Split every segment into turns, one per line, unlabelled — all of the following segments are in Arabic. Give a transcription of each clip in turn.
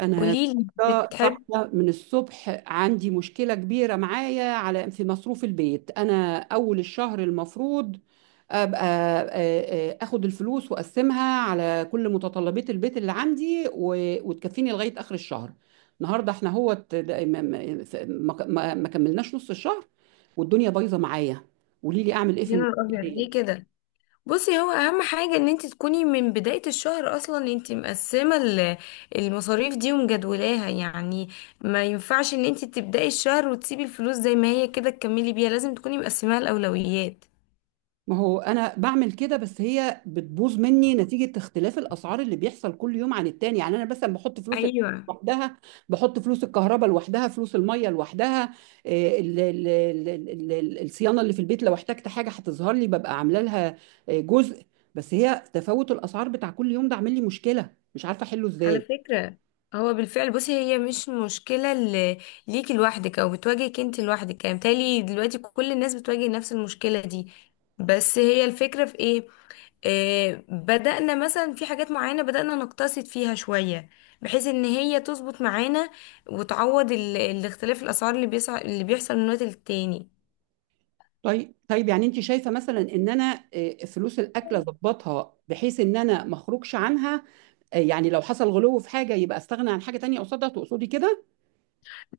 انا
قوليلي
النهاردة
بتحبي.
صاحبه من الصبح. عندي مشكله كبيره معايا على في مصروف البيت. انا اول الشهر المفروض ابقى اخد الفلوس واقسمها على كل متطلبات البيت اللي عندي وتكفيني لغايه اخر الشهر. النهارده احنا هو ما كملناش نص الشهر والدنيا بايظه معايا. قولي لي اعمل ايه في
اللون الابيض ليه
المشكله؟
كده؟ بصي، هو اهم حاجه ان انت تكوني من بدايه الشهر اصلا انت مقسمه المصاريف دي ومجدولاها يعني. ما ينفعش ان انت تبداي الشهر وتسيبي الفلوس زي ما هي كده تكملي بيها، لازم تكوني مقسماها الاولويات.
ما هو انا بعمل كده، بس هي بتبوظ مني نتيجة اختلاف الاسعار اللي بيحصل كل يوم عن التاني. يعني انا مثلا بحط فلوس
ايوه.
لوحدها، بحط فلوس الكهرباء لوحدها، فلوس المية لوحدها. الصيانة اللي في البيت لو احتجت حاجة هتظهر لي ببقى عاملة لها جزء. بس هي تفاوت الاسعار بتاع كل يوم ده عامل لي مشكلة مش عارفة احله
على
ازاي.
فكره، هو بالفعل، بصي، هي مش مشكله ليكي لوحدك او بتواجهك انت لوحدك يعني، بالتالي دلوقتي كل الناس بتواجه نفس المشكله دي. بس هي الفكرة في ايه، بدأنا مثلا في حاجات معينة بدأنا نقتصد فيها شوية بحيث ان هي تظبط معانا وتعوض الاختلاف الاسعار اللي اللي بيحصل من وقت للتاني.
طيب يعني انت شايفه مثلا ان انا، فلوس الاكل اظبطها بحيث ان انا ما اخرجش عنها، يعني لو حصل غلو في حاجه يبقى استغنى عن حاجه تانية قصادها، تقصدي كده؟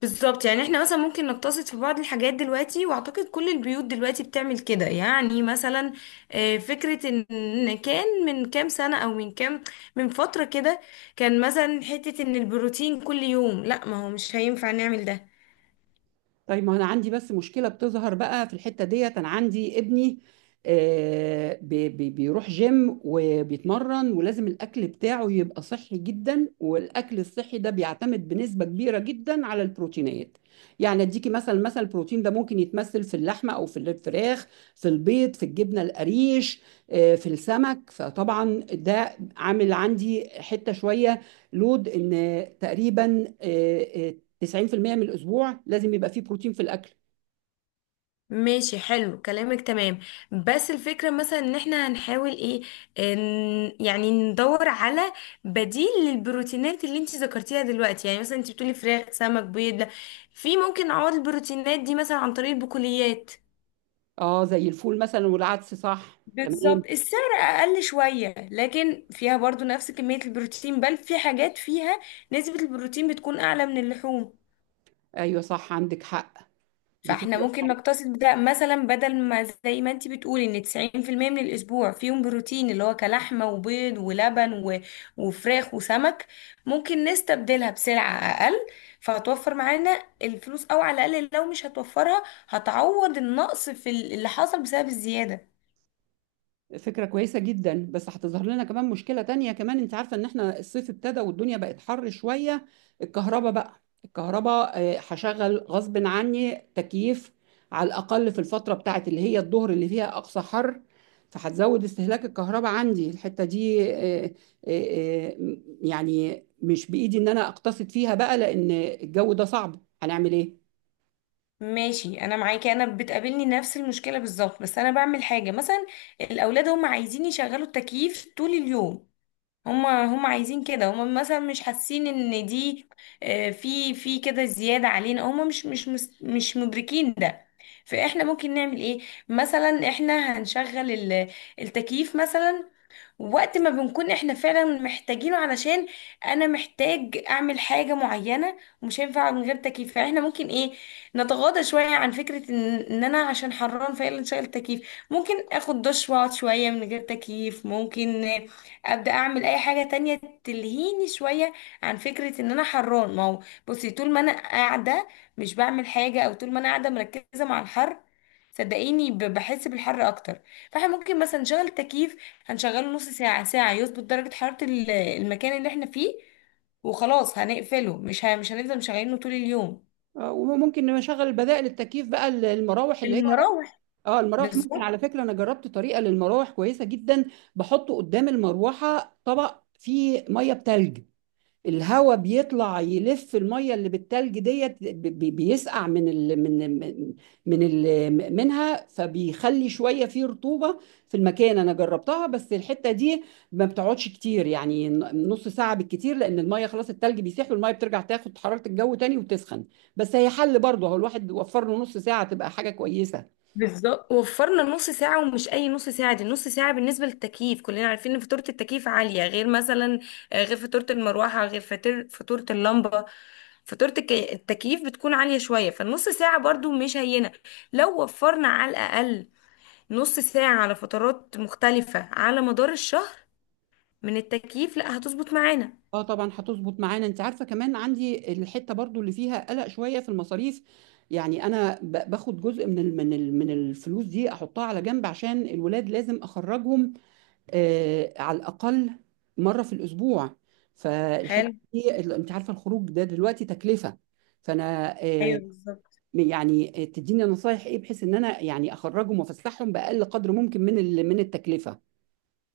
بالظبط، يعني احنا مثلا ممكن نقتصد في بعض الحاجات دلوقتي، واعتقد كل البيوت دلوقتي بتعمل كده. يعني مثلا فكرة ان كان من كام سنة او من كام، من فترة كده، كان مثلا حتة ان البروتين كل يوم، لا ما هو مش هينفع نعمل ده.
طيب ما انا عندي بس مشكله بتظهر بقى في الحته ديت. انا عندي ابني بيروح جيم وبيتمرن ولازم الاكل بتاعه يبقى صحي جدا، والاكل الصحي ده بيعتمد بنسبه كبيره جدا على البروتينات. يعني اديكي مثلا، البروتين ده ممكن يتمثل في اللحمه او في الفراخ، في البيض، في الجبنه القريش، في السمك. فطبعا ده عامل عندي حته شويه. لود ان تقريبا 90% من الاسبوع لازم يبقى فيه بروتين في الاكل.
ماشي، حلو كلامك، تمام. بس الفكرة مثلا ان احنا هنحاول ايه، ان يعني ندور على بديل للبروتينات اللي انت ذكرتيها دلوقتي. يعني مثلا انت بتقولي فراخ سمك بيض، لا. في ممكن نعوض البروتينات دي مثلا عن طريق البقوليات.
اه، زي الفول مثلا والعدس، صح،
بالظبط،
تمام.
السعر اقل شويه لكن فيها برضو نفس كميه البروتين، بل في حاجات فيها نسبه البروتين بتكون اعلى من اللحوم.
ايوه صح، عندك حق. دي
فاحنا
فكره.
ممكن نقتصد ده مثلا، بدل ما زي ما انت بتقولي ان 90% من الاسبوع فيهم بروتين اللي هو كلحمه وبيض ولبن وفراخ وسمك، ممكن نستبدلها بسلعه اقل، فهتوفر معانا الفلوس، او على الاقل لو مش هتوفرها هتعوض النقص في اللي حصل بسبب الزياده.
فكرة كويسة جدا، بس هتظهر لنا كمان مشكلة تانية. كمان انت عارفة ان احنا الصيف ابتدى والدنيا بقت حر شوية. الكهرباء بقى، الكهرباء، هشغل غصب عني تكييف على الأقل في الفترة بتاعت اللي هي الظهر اللي فيها أقصى حر. فهتزود استهلاك الكهرباء عندي الحتة دي. يعني مش بإيدي ان انا اقتصد فيها بقى، لأن الجو ده صعب، هنعمل ايه؟
ماشي، انا معاكي، انا بتقابلني نفس المشكله بالظبط، بس انا بعمل حاجه مثلا. الاولاد هم عايزين يشغلوا التكييف طول اليوم، هما عايزين كده، هما مثلا مش حاسين ان دي في كده زيادة علينا، هما مش مدركين ده. فاحنا ممكن نعمل ايه، مثلا احنا هنشغل التكييف مثلا وقت ما بنكون احنا فعلا محتاجينه، علشان انا محتاج اعمل حاجة معينة ومش هينفع من غير تكييف. فاحنا ممكن ايه، نتغاضى شوية عن فكرة إن انا عشان حران فعلا شايل تكييف. ممكن اخد دش واقعد شوية من غير تكييف، ممكن ابدأ اعمل اي حاجة تانية تلهيني شوية عن فكرة ان انا حران. ما هو بصي، طول ما انا قاعدة مش بعمل حاجة، او طول ما انا قاعدة مركزة مع الحر، صدقيني بحس بالحر اكتر. فاحنا ممكن مثلا نشغل تكييف، هنشغله نص ساعة ساعة يظبط درجة حرارة المكان اللي احنا فيه وخلاص هنقفله، مش هنفضل مشغلينه طول اليوم.
وممكن نشغل بدائل التكييف بقى، المراوح اللي،
المراوح،
اه المراوح. ممكن،
بالظبط.
على فكرة انا جربت طريقة للمراوح كويسة جدا. بحط قدام المروحة طبق فيه مية بتلج. الهواء بيطلع يلف المية اللي بالتلج ديت بيسقع من من ال منها، فبيخلي شوية فيه رطوبة في المكان. انا جربتها بس الحتة دي ما بتقعدش كتير، يعني نص ساعة بالكتير، لان المية خلاص، التلج بيسيح والمية بترجع تاخد حرارة الجو تاني وتسخن. بس هي حل برضه، هو الواحد وفر له نص ساعة تبقى حاجة كويسة.
بالظبط، وفرنا نص ساعة، ومش أي نص ساعة، دي نص ساعة بالنسبة للتكييف. كلنا عارفين إن فاتورة التكييف عالية، غير مثلا غير فاتورة المروحة، غير فاتورة اللمبة. فاتورة التكييف بتكون عالية شوية، فالنص ساعة برضو مش هينة. لو وفرنا على الأقل نص ساعة على فترات مختلفة على مدار الشهر من التكييف، لا هتظبط معانا.
اه طبعا هتظبط معانا. انت عارفه كمان عندي الحته برضو اللي فيها قلق شويه في المصاريف. يعني انا باخد جزء من الفلوس دي احطها على جنب عشان الولاد لازم اخرجهم آه، على الاقل مره في الاسبوع. فالحته
حلو.
دي انت عارفه الخروج ده دلوقتي تكلفه. فانا آه،
ايوه بالظبط.
يعني تديني نصايح ايه بحيث ان انا يعني اخرجهم وافسحهم باقل قدر ممكن من التكلفه؟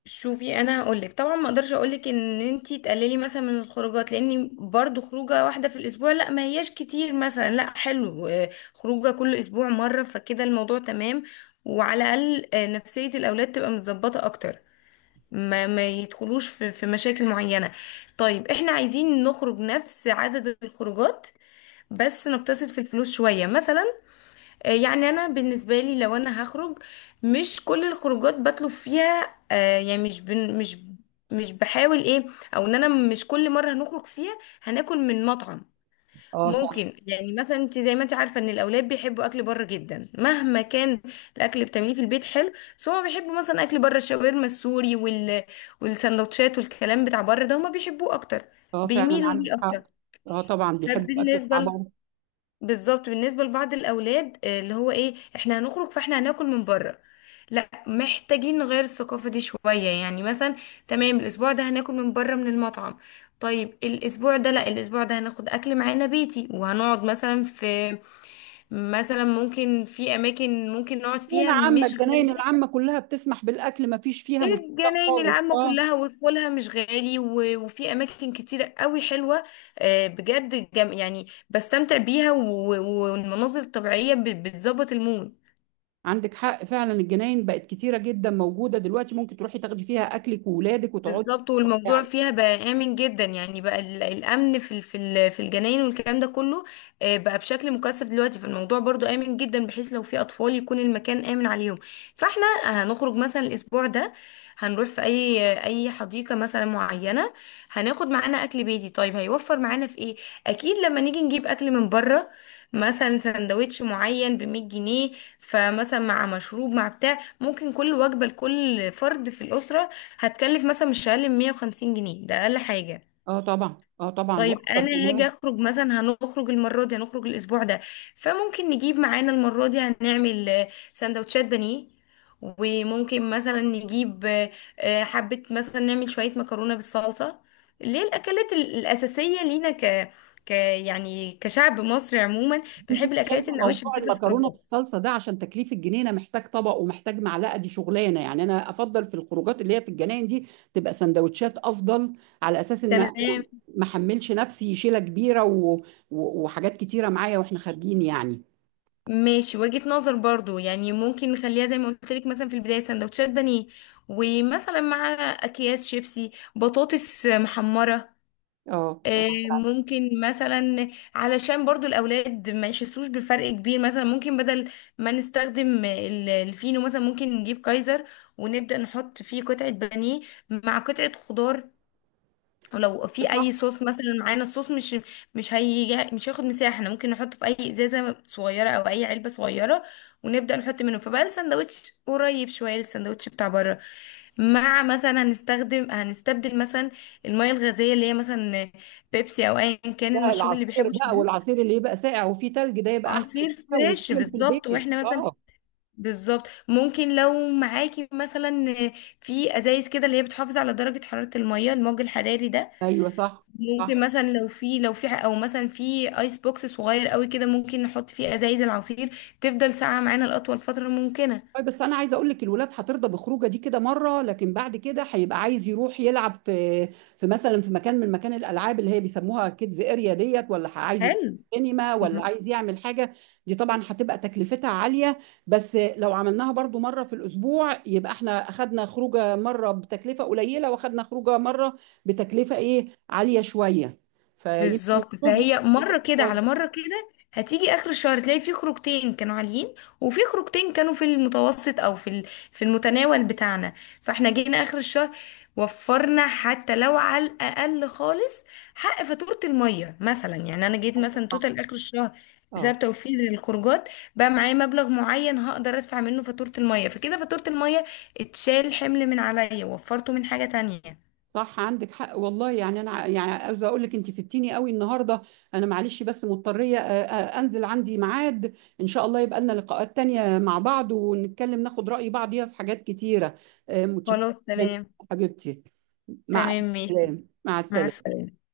شوفي، انا هقولك طبعا ما اقدرش اقولك ان انتي تقللي مثلا من الخروجات، لان برضو خروجه واحده في الاسبوع لا ما هياش كتير. مثلا لا، حلو، خروجه كل اسبوع مره، فكده الموضوع تمام، وعلى الاقل نفسيه الاولاد تبقى متظبطه اكتر، ما يدخلوش في مشاكل معينه. طيب احنا عايزين نخرج نفس عدد الخروجات بس نقتصد في الفلوس شويه. مثلا يعني انا بالنسبه لي لو انا هخرج، مش كل الخروجات بطلب فيها يعني مش بن مش مش بحاول ايه، او ان انا مش كل مره هنخرج فيها هناكل من مطعم.
اه صح.
ممكن يعني مثلا انت زي ما انت عارفه ان الاولاد بيحبوا اكل بره جدا، مهما كان الاكل بتعمليه في البيت حلو، بس هما بيحبوا مثلا اكل بره الشاورما السوري والسندوتشات والكلام بتاع بره ده هما بيحبوه اكتر،
اه فعلا
بيميلوا
عندك
ليه اكتر.
حق. اه طبعا بيحبوا الاكل بتاع
فبالنسبه
بابا.
بالظبط، بالنسبة لبعض الأولاد اللي هو إيه، إحنا هنخرج فإحنا هناكل من بره، لا محتاجين نغير الثقافة دي شوية. يعني مثلا تمام، الأسبوع ده هناكل من بره من المطعم، طيب الأسبوع ده لا، الأسبوع ده هناخد أكل معانا بيتي وهنقعد مثلا في، مثلا ممكن في أماكن ممكن نقعد
جناين
فيها
عامة،
مش
الجناين
غالية.
العامة كلها بتسمح بالأكل، ما فيش فيها
إيه،
مشكلة
الجناين
خالص.
العامة
اه
كلها ودخولها مش غالي، وفي أماكن كتيرة قوي حلوة، بجد جم يعني بستمتع بيها، والمناظر الطبيعية بتظبط المود.
عندك حق فعلا، الجناين بقت كتيرة جدا موجودة دلوقتي، ممكن تروحي تاخدي فيها أكلك وولادك وتقعدي
بالظبط، والموضوع
تستمتعي.
فيها بقى آمن جدا يعني، بقى الأمن في في الجناين والكلام ده كله بقى بشكل مكثف دلوقتي، فالموضوع برضو آمن جدا بحيث لو في أطفال يكون المكان آمن عليهم. فاحنا هنخرج مثلا الأسبوع ده، هنروح في أي حديقة مثلا معينة، هناخد معانا أكل بيتي. طيب هيوفر معانا في إيه؟ أكيد لما نيجي نجيب أكل من بره مثلا سندوتش معين ب 100 جنيه، فمثلا مع مشروب مع بتاع، ممكن كل وجبة لكل فرد في الأسرة هتكلف مثلا مش اقل من 150 جنيه، ده اقل حاجه.
اه طبعا، اه طبعا
طيب
واكتر
انا هاجي
كمان.
اخرج مثلا، هنخرج المره دي، هنخرج الاسبوع ده فممكن نجيب معانا المره دي، هنعمل سندوتشات بانيه، وممكن مثلا نجيب حبه، مثلا نعمل شويه مكرونه بالصلصه، اللي هي الاكلات الاساسيه لينا ك ك يعني كشعب مصري عموما
انت مش
بنحب الاكلات
شايفه
النواشف
موضوع
دي في
المكرونه
الخروجات.
بالصلصه ده، عشان تكليف الجنينه محتاج طبق ومحتاج معلقه، دي شغلانه. يعني انا افضل في الخروجات اللي هي في الجناين دي تبقى سندوتشات افضل، على اساس ان أنا
تمام،
ما احملش نفسي شيله كبيره وحاجات كتيره معايا واحنا خارجين يعني.
ماشي، وجهة نظر برضو. يعني ممكن نخليها زي ما قلت لك مثلا في البداية، سندوتشات بانيه ومثلا مع أكياس شيبسي بطاطس محمرة.
اه آه.
ممكن مثلا علشان برضو الأولاد ما يحسوش بفرق كبير، مثلا ممكن بدل ما نستخدم الفينو مثلا ممكن نجيب كايزر، ونبدأ نحط فيه قطعة بانيه مع قطعة خضار، ولو في اي
صح.
صوص مثلا معانا الصوص مش مش هيجي، مش هياخد مساحه، احنا ممكن نحطه في اي ازازه صغيره او اي علبه صغيره ونبدا نحط منه، فبقى الساندوتش قريب شويه للساندوتش بتاع بره. مع مثلا هنستخدم، هنستبدل مثلا الميه الغازيه اللي هي مثلا بيبسي او ايا كان
ده
المشروب اللي
العصير
بيحبه
بقى،
شبه
والعصير اللي يبقى ساقع وفيه تلج ده يبقى احسن
عصير
حاجه
فريش،
ويتعمل في
بالظبط،
البيت،
واحنا مثلا،
اه.
بالظبط، ممكن لو معاكي مثلا في ازايز كده اللي هي بتحافظ على درجه حراره الميه، الموج الحراري ده،
ايوه صح
ممكن
صح.
مثلا لو في لو في او مثلا في ايس بوكس صغير قوي كده، ممكن نحط فيه ازايز العصير تفضل ساقعه معانا لاطول فتره ممكنه.
طيب بس انا عايزه اقول لك، الولاد هترضى بخروجه دي كده مره، لكن بعد كده هيبقى عايز يروح يلعب في، في مثلا في مكان، من مكان الالعاب اللي هي بيسموها كيدز اريا ديت، ولا عايز يخش
حلو،
سينما، ولا عايز يعمل حاجه. دي طبعا هتبقى تكلفتها عاليه، بس لو عملناها برضو مره في الاسبوع، يبقى احنا اخدنا خروجه مره بتكلفه قليله واخدنا خروجه مره بتكلفه ايه، عاليه شويه، فيمكن
بالظبط.
تظبط.
فهي مرة كده على مرة كده هتيجي آخر الشهر تلاقي في خروجتين كانوا عاليين وفي خروجتين كانوا في المتوسط أو في في المتناول بتاعنا. فاحنا جينا آخر الشهر، وفرنا حتى لو على الأقل خالص حق فاتورة المية مثلا. يعني أنا جيت مثلا توتال آخر الشهر
اه
بسبب توفير الخروجات بقى معايا مبلغ معين، هقدر أدفع منه فاتورة المية، فكده فاتورة المية اتشال حمل من عليا، وفرته من حاجة تانية.
صح، عندك حق والله. يعني انا يعني عاوزه اقول لك انت سبتيني قوي النهارده. انا معلش، بس مضطريه انزل، عندي ميعاد. ان شاء الله يبقى لنا لقاءات تانية مع بعض ونتكلم ناخد رأي بعض فيها في حاجات كتيره. متشكره
خلاص
جدا
تمام.
حبيبتي. مع
تمام، ماشي،
السلامه، مع
مع
السلامه.
السلامة.